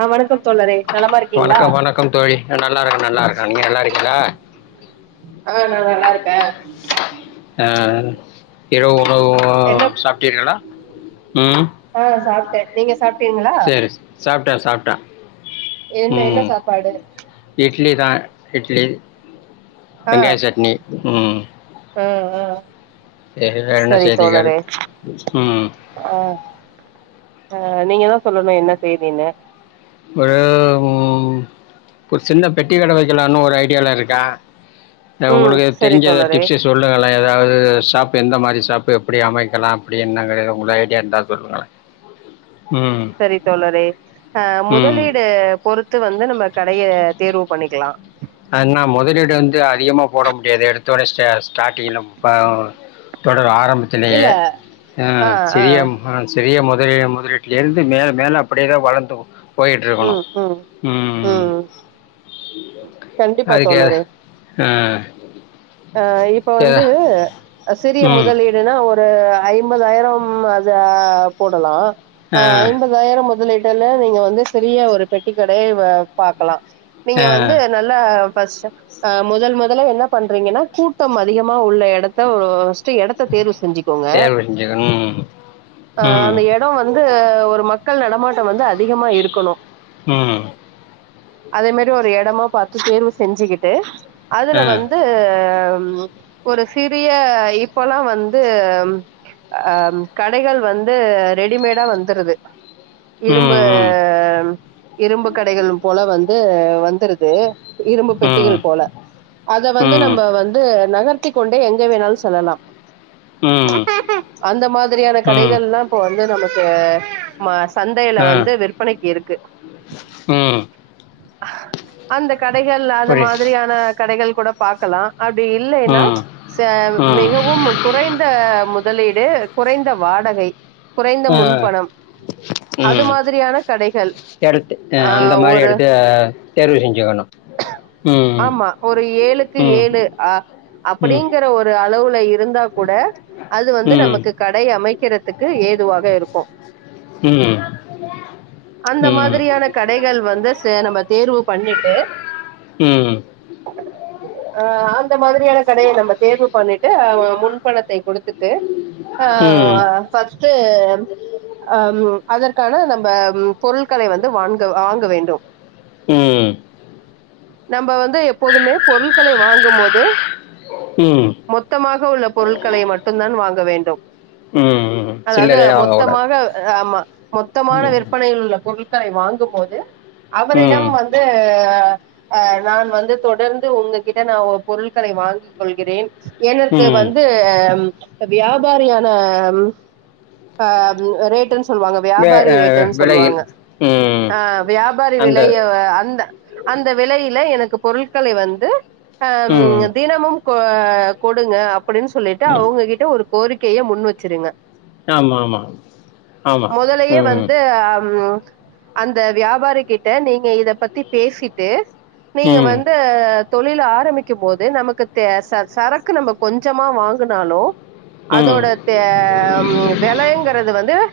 ஆ வணக்கம் தோழரே நலமா இருக்கீங்களா ஆ நல்லாருக்கே நல்லாருக்கே நீங்க நல்லாருக்கீங்களா ஆ நா நல்லா இருக்கே [inaudible] ஆ இரவு உணவு என்ன சாப்டீர்களா ஆ சாப்ட்டே நீங்க சாப்ட்டீங்களா சாப்பிட்டே சாப்பிட்டே என்ன என்ன சாப்பாடு இட்லிதா இட்லி ஆ வெங்காய சட்னி ம் ஆ ஆ செரி வேற என்ன சரி செய்திகள் தோழரே ம் ஆ ஆ நீங்க எதா சொல்லணு என்ன செய்தின்னு ஒரு உ ஒரு சின்ன பெட்டிக்கட வெக்கலான்னு ஒரு ஐடியாவுல இருக்கே ஆ ம் உங்களுக்கு சரி தெரிஞ்ச தோழரே டிப்ஸு சொல்லுங்களே எதாவது ஸ் ஷாப்பு எந்த மாரி ஷாப்பு எப்டி அமைக்கலா அப்டின்னு [unintelligible] உங்க ஐடியா இருந்தா சொல்லுங்களே செரி தோழரே ஆ ம் முதலீடு பொறு க்கு வந்து நம்ம கடைய தேர்வு பண்ணிக்கலா ஆனா முதலீடு வந்து அதிகமா போட முடியாது எடுத்த ஒடனே ஸ்டா ஸ்டார்ட்டிங்ல ப்ப தொடர் ஆரம்பத் ம் இல்ல [unintelligible] ஆ சிறிய ஆ சிறிய [unintelligible] சிறிய முதலீட்டுலேர்ந்து மேல மேல அப்டியேதா வளந்து போயிட்ருக்கணு ம் ம் ம் கண்டிப்பா அதுக்கு எது தோழரே ஆ ஆ இப்ப வந்து எதா சிறிய ம் முதலீடுனா ஒரு ஐம்பதாயிரம் அத போடலா ஆ ஐம்பதாயிரம் முதலீட் வேண்ணா நீங்க வந்து சிறிய ஒரு பெட்டி கடை ஆ பாக்கலா நீங்க ஆ வந்து நல்லா ஃபர்ஸ்ட்டு ஆ முதல் முதல்ல என்ன பண் ரீங்கன்னா கூட்டம் அதிகமா உள்ள எடத்த இடத்தை தேர்வு செஞ்சுக்கோங்க தேர்வு செஞ்சுக்கணும் அ ம் அந்த‌ இடம் வந்து ஒரு ஒரு மக்கள் நடமாட்டோ வந்து அதிகமா இருக்கணு ம் அதே மாரி ஒரு எடமா பாத்து தேர்வு செஞ்சுக்கிட்டு அதுல ஆ வந் ஹாம் ஒரு சிறிய இப்பல்லாம் வந்து ஆஹ் கடைகள் வந்து ரெடிமேடா வந்துருது இரும்பு ம் ம் இரும்பு கடைகளும் போல வந்து வந்துருது இரும்பு ம் பெட்டிகள் போல அத வந்து ம் நம்ம வந்து அத நகர்த்திக் கொண்டே எங்க வேணாலும் செல்லலாம் ம் அந்த மாதிரியான ம் கடைகள் எல்லாம் இப்ப வந்து நம்ம ஆ மாஸ் சந்தையில ஆ வந்து விற்பனைக்கு இருக்கு ம் அந்த கடைகள் அது புரியுது மாதிரியான கடைகள் கூட பாக்கலா அப்படி இல்லைன்னா ம் ச ம் மிகவும் குறைந்த முதலீடு குறைந்த வாடகை குறைந்த ஆஹ் முன்பணம் அது உம் மாதிரியான கடைகள் எடுத்து ஆ ஹ் அந்த மாரி ஒரு எடுத்து தேர்வு செஞ்சுக்கணு ஆமா ஒரு ஏழுக்கு ம் ஏழு அ ம் ம் அப்படிங்கிற ஒரு அளவுல இருந்தா கூட அது வந்து நமக்கு ம் கடை அமைக்கிற த்துக்கு ஏதுவாக இருக்கும் உம் அந்த மாதிரியான கடைகள் வந்து ச நம்ம தேர்வு பண்ணிட்டு ஆ [unintelligible] இந்த மாதிரியான கடையை நம்ம தேர்வு பண்ணிட்டு முன்பணத்தை கொடுத்துட்டுஹ ம் ஃபஸ்ட்டு ஹம் அதற்கான நம்ம பொருட்களை வந்து வாங்க வாங்க வேண்டும் உம் நம்ம வந்து எப்போதுமே பொருட்களை வாங்கும் மோது ம் மொத்தமாக உள்ள பொருட்களை மட்டும் தான் வாங்க வேண் ம் [inaudible] அதாவது சில்லறையா வாங்கக்கூடாது மொத்தமாக ஆமா மொத்தமான விற் ம் [unintelligible] பொருட்களை வாங்கும் போது அவரிடம் ம் வந்து ஹா நான் வந்து தொடர்ந்து உங்ககிட்ட நான் பொருட்களை வாங்கிக் கொள்கிறேன் எனக்கு ம் வந்து வியாபாரியான ஹா உம் ரேட்டன்ஸ் சொல்லுவாங்க வே வியாபாரி ஆ ரேட் விலையில் சொல்லுவாங்க ம் ஹா வியாபாரி அந்த விலைய அந் ந்த அந்த விலையில எனக்கு பொருட்களை வந்து அம் ம் தினமும் கொ கொடுங்க அப் அப்படின்னு சொல்லிட்டு ம் அவுங்ககிட்ட ஒரு கோரிக் கேய முன் வச்சுருங்க ஆமா-ஆமா-ஆமா உம் அம் அந்த வியாபாரி கிட்ட நீங்க இத பத்தி பேசிட்டு நீங்க ம் வந்து தொழில ஆரம்பிக்கும் போது நமக்கு தே ச சரக்கு நம்ம கொஞ்சமா வாங்குனாலு ம் அதோட தே வெலைங்கிறது வந் [unintelligible]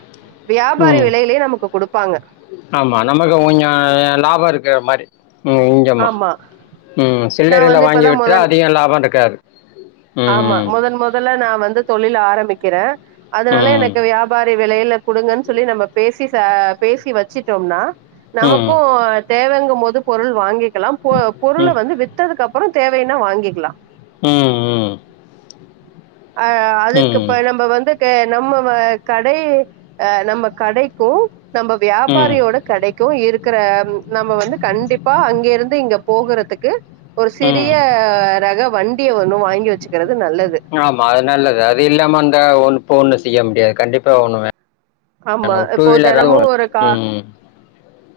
வியாபாரி விலையில் கு குடுப்பாங்க ஆமா நமக்கு கொஞ்சம் லாபம் இருக்கற மாரி உம் இங்கம்மா ஆமா உம் நா சில்லறில வந்து வாங்கி இப்பதா விற்ற முதல் அதிகம் லாபம் இருக்காது [inaudible] ஆமா முதன் முதல்ல நா வந்து தொழில் ஆர ரம்பிக்கிறேன் அதனால ம் எனக்கு வியாபா வி விலையில குடுங்கன்னு சொல்லி நம்ம பேசி ச பேசி வச்சிட்டோம்னா ம் நமக்கும் தேவங்க ம்போது பொருள் வாங்கிக் எல்லாம் பொ ம் பொருள ம் வந்து வித்ததுக்கு அப் அப்புறம் தேவைனா வாங்கிக்கலா ம் ம் ஆ அதுக்கு இப்ப நம்ப வந்து ஹ நம்ம கடை அஹ நம்ம கடைக்கும் நம்ம ம் வியாபாரியோட கடைக்கும் இருக் க்குற நம்ம வந்து கண்டிப்பா அங்க இருந்து இங்க போகுறதுக்கு ஒரு சிறிய ம் ரக வண் [unintelligible] ஒன்னு வாங்கி வச்சுக்கிறது அது நல்லது ஆமாம் அது நல்லது அது இல்லாம அந்த ஒரு போ [unintelligible] செய்ய முடியாது கண்டிப்பா ஒண்ணு வேன் நாங்க ஆமா ஒரு டூ இப்போ வீலரா தினமு ஒரு கா உம்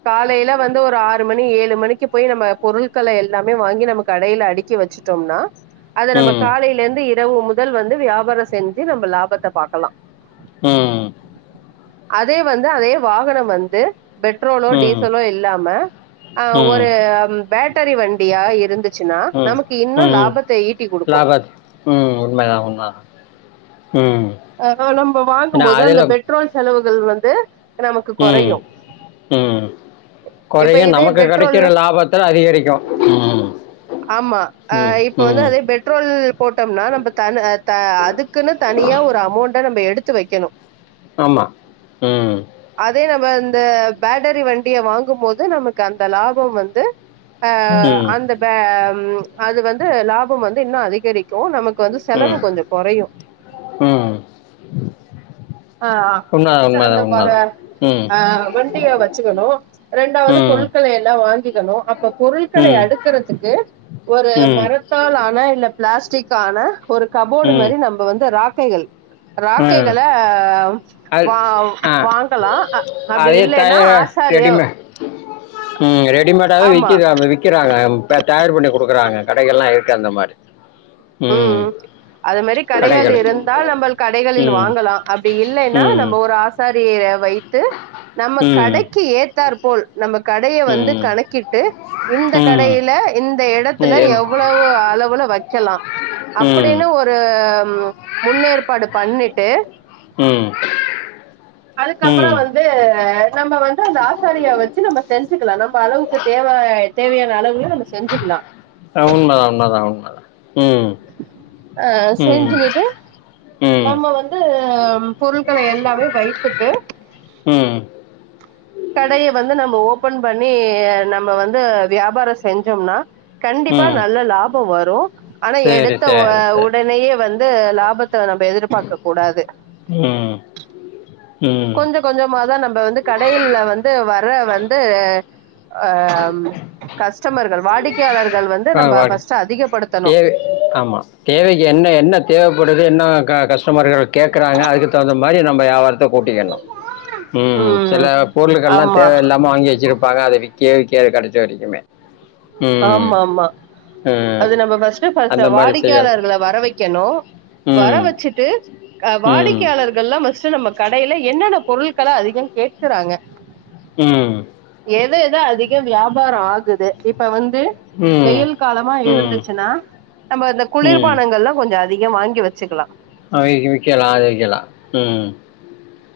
காலையில வந்து ஒரு ஆறு மணி ஏழு மணிக்கு போய் நம்ம பொருட்களை எல்லாமே வாங்கி நம்ம கடையில அடிக்கி வச்சிட்டோம்னா அத நம்ம ம் காலையிலருந்து இரவு முதல் வந்து வியாபாரோ செஞ்சு நம்ம லாபத்த பாக்கலா உம் அதே வந்து அதே வாகனம் வந்து பெட்ரோலோ ம் டீசலோ இல்லாம ஹா ம் ஒரு பேட் [unintelligible] வண்டியா இருந்து உம் உம் குடுக்கு லாபத் உம் உண்மை தான் உண்ம [unintelligible] நம்ம ஏன்னா வாங்கும்போது அந்த பெட்ரோல் செலவு [unintelligible] வந்து நமக்கு உம் கொறையு உம் இப்ப குறையும் இதே நமக்கு பெட்ரோல்னா கடைக்கிற லாபத்துல அதிகரிக்கும் ஆமா. அ உம் இப்ப வந்து உம் அதே பெட்ரோல் போட்டோம்னா நம்ப தன் அ த அதுக் க்குன்னு தனியா ஒரு த நம்ம எடுத்து வைக்கணு ஆமா உம் வா அந்த பேட்டரி வண்டிய வாங்கும்போது நமக்கு அந்த லாபம் வந்து ஆ ம் அந்த பே ம் அது வந்து லாபம் வந்து இன்னும் அதிகரிக்கும் நமக்கு வந்து செலவு ம் கொஞ்சம் குறையும் ம் ஆஹ் ஃபர்ஸ்ட் அந்த உண்மைதான் உண்மைதான் உண்மைதான் ஆஹ் ம் ஆ வண்டிய வச்சுக்கணும் ரெண்டாவது ம் பொருட்கள எல்லா வாங்கி க்கனு அப்போ பொருட்களை ம் அடுக்கறதுக்கு ஒரு ம் மரத்தால் ஆன இல்ல பிளாஸ்டிக் ஆன ஒரு கபோர்டு ம் மாரி நம்ப வந்து ராக் கைகள் ம் ராக்கைகள ஆ அது வாவ் ஆ வாங்கலா அ அப்படி அதே இல்லைன்னா தயார் ஆசாரிய ரெடிமேட் ம் ரெடிமேடாவே ஆமா வி்க்கிது அது விக்கிறாங்க தயார் பண்ணி குடுக்குறாங்க கடைகள் எல்லாம் இருக்கு அந்த மாரி ம் அது மாதிரி கடகள் கடைகள் இருந்தால் நம்ம கடை கடகளில் ம் வாங்கலாம் அப்டி இல்லன்னா ம் நம்ம ஒரு ஆசா தி ற வை இட்டு நம்ம ம் கடைக்கு ஏ தர் போல் நம்ம கடய வந்து ம் கணக்கிட்டு இந்த ம் கடயில இந்த இடத்துல என் எவ்வளவு அளவுல வைக்கலாம் ம் அப்டின்னு ஒரு முன்னேற்பாடு பண்ணிட்டு ம் அதுக்கப்புறம் ம் வந்து நம்ம வந்து அந்த ஆசாரியா வச்சு நம்ம செஞ்சுக்கலாம் நம்ம அளவுக்கு தேவ தேவையான அளவுல நம்ம செஞ்சுக்கலாம் ஆ, உண்மைதான் உண்மைதான் உண்மைதான் ம் அ ம் செஞ்சுக்கேட்டு நம்ம வந்து ஆம் பொருள்களை எல்லாமே வைத்துட்டு ம் ம் கடய வந்து நம்ம ஓபன் பண்ணி நம்ம வந்து வியாபாரம் செஞ்சோம்னா கண்டிப்பா ம் நல்ல லாபம் வரும் ஆனா சரி எடுத்த சரி சரி உடனேயே வந்து லாபத்தை நம்ம எதிர்பார்க்க கூடாது ம் ம் கொஞ்சம் கொஞ்சம தான் நம்ம இப்ப வந்து கடையில் ல வந்து வர இப்ப வந்து ம்ஹ கஸ்டமர்கள் வாடிக்கையாளர்கள் வந்து நம்ம ஆஹவடி ஃபர்ஸ்ட் அதிகப்படுத்தணு தேவை ஆமா தேவைக்கு என்ன என்ன தேவ எப்பொளுது என்ன கஸ்டமர்கள் கேட்கறாங்க அதுக்கு தவுந்த மாரி நம்ம யாவாரத்த கூட்டிக்கிடணும் உம் சில ம் பொருள்கள் எல்லாம் ஆமா தேவையில்லாம வாங்கி வச்சிருப்பாங்க அதை விக்க [unintelligible] கெடைச்ச வரைக்குமே உம் அ அது நம்ம ஃபஸ்ட்டு அந்த [unintelligible] மாதிரி செய்யலாம் வாடிக்கையாளர்கள வர வைக்கணும் வர ம் வச்சுட்டு ம் வாடிக்கையாளர்கள ஃபஸ்ட்டு நம்ம கடையில என்னென்ன பொருள்களஅதிக கேட்குறாங்க ம். எதுஎது அதிக வியாபார ஆக் க்குது இப் பவன் து ம். வெயில் காலமா ம். இருந்துச்சுன்னா நம்ம இந்த ம். குளிர்பானங்கள்லா கொஞ்ச அதிக வாங்கி வச்சுக்கலாம் அவிங்களுக்கு விக்கலா அது விக்கலா உம்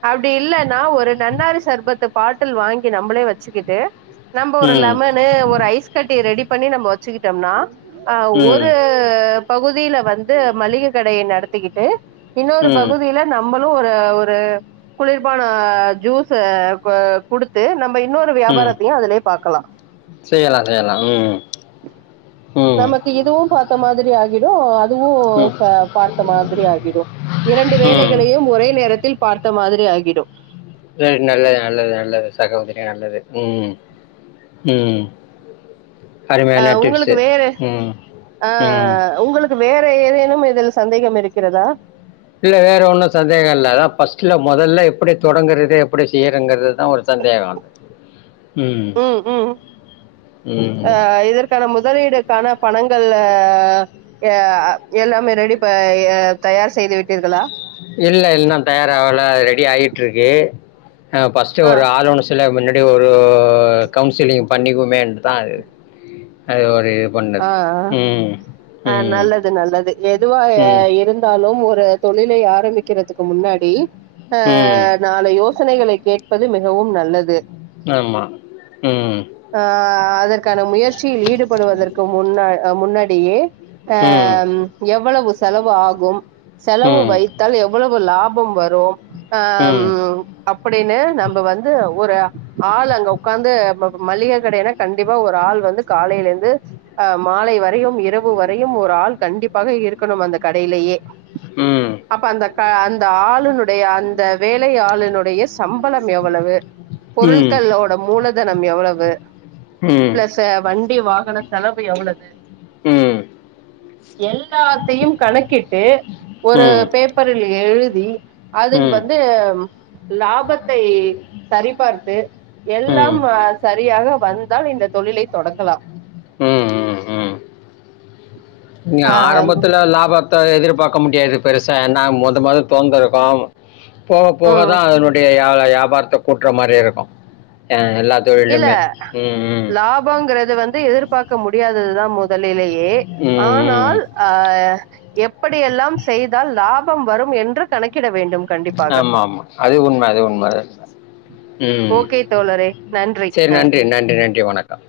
அப்டில்ல நா ஒரு நன்னாரி சர்பத்த பாட்டில் வாங்கி நம்மளே வச்சுக்கிட்டு நம்ம ஒரு ம். லெமனு ஒரு ஐஸ் கட்டி ரெடிப் பண்ணி நம்ம வச்சிக்கிட்டம்னா ஆஹ் ம். ஒரு பகுதில வந்து மளிக கடைய நடத்திக்கிட்டு இன்னொரு ம். பகுதியில நம்ம னு ஒரு ஒரு குளிர்பான ஜூஸ இப்ப குடுத்து நம்ம இப்ப இன்னொரு ம். வியாபாரத்தையும் அதுலயே பாக்கலாம் செய்யலாம், செய்யலாம். ம். ம். நமக்கு இதுவும் பாத்த மாதிரி ஆகி விடும் அத் இதுவும் ம். இப்ப பாத்த மாதிரி ஆகிடும் இரண்டு ம். வேலைகளையும் ஒரே நேரத்தில் பாத்த மாதிரி ஆகிடும் செரி நல்லது நல்லது நல்லது சகோதரி நல்லது உம் உம் அஹ் உங்களுக்கு வேற ம். ஆஹ் உங்களுக்கு வேற எதேனு இன்னும் இதில் சந்தேகம் இருக்கிறதா இல்ல வேற ஒன்னும் சந்தேகோ இல்ல அதான் ஃபர்ஸ்ட்ல மொதல்ல எப்டி தொடங்குறது எப்டி செய்யறங்குறதுதா ஒரு சந்தேகோ அது உம் உம் ம். ஆஹ இதற்கான முதலீடுக்கான பணங் கல்ல அ எல்லாமே ரெடி ப தயார் செய்து விட்டீர்களா இல்ல இன்னோ தயாராவல ரெடி ஆயிட்டுருக்கு ஆ ஃபஸ்ட்டு ஆ ஒரு [unintelligible] அது ஒரு கவுன்சிலிங் பண்ணிக்குமேன்ட்டு தான் அ அது இது பண்ணது ஆஹ் அஹ் ம் ஹா ம் நல்லது நல்லது எதுவா ம் இருந்தாலு ஒரு தொழிலை ஆரம்பிக்கிறதுக்கு முன்னாடி ம் அஹ் நாளை யோசனைகளை கேட்பது மிகவும் நல்லது ஆமாம் ம் அஹ் அதற்கான முயற்சியில் ஈடுபடுவதற் முன்ன அ முன்னாடியே ஹ ம் எவ்வளவு செலவு ஆகும் ம் செலவு ம் வைத்தால் எவ்வளவ் இப்ப லாபம் வரும் ஹாம் ம் அப்படின்னு நம்ம வந்து ஒரு ஆள் அங்க உட்காந்து ப ப மளிக கடையின கண்டிப்பா ஒரு ஆள் வந்து காலைல இருந்து அ மாலை வரையும் இரவு வரையும் ஒரு ஆள் கண்டிப்பாக இருக்கணும் அந்த கடையிலயே ம் அப்ப அந்தக் ஹ அந்த ஆளுனுடைய அந்த வேலையாளுனுடைய சம்பளம் எவ்வளவு ம் பொருல்களோட மூலத் இத்தனம் எவ்வளவு ம் ம் பிளஸ்சு வண்டி வா செலவு எவ்லது ம் எல்லாத்தையும் கணக்கிட்டு ஒரு ம் பேப்பரில் எழுத் வீய் அதில் வந்து லாபத்தை சரிபார்த்து எல்லாம்ம சரியாக வந்தால் இந்த தொழிலை தொடங்கலா ம் ம் ம் நீ ஆஹ் ஆரம்பத்துல லாபத்தை எதிர்ப் பாக்க முடியாது பெருசா என்ன முத மாரி தோந்து இருக்கும் போக போக உம் தா அதனுடைய முதல்ல வியாபாரத்த கூட்ற மாரி இருக்கும் ய இல்ல லாபாங்கறது வந்து எதிர்பார்க்க முடியாததுதா முதலிலே எ ம் ம் ஆனால் அஹ் எப்படியெல்லாம் செய்தால் லாபம் வரும் என்று கணக்கிடப் ஆமாமா அது உண்மை அது உண்மை உம் ஓகே தோழரே செரி நன்றி நன்றி நன்றி வணக்கம்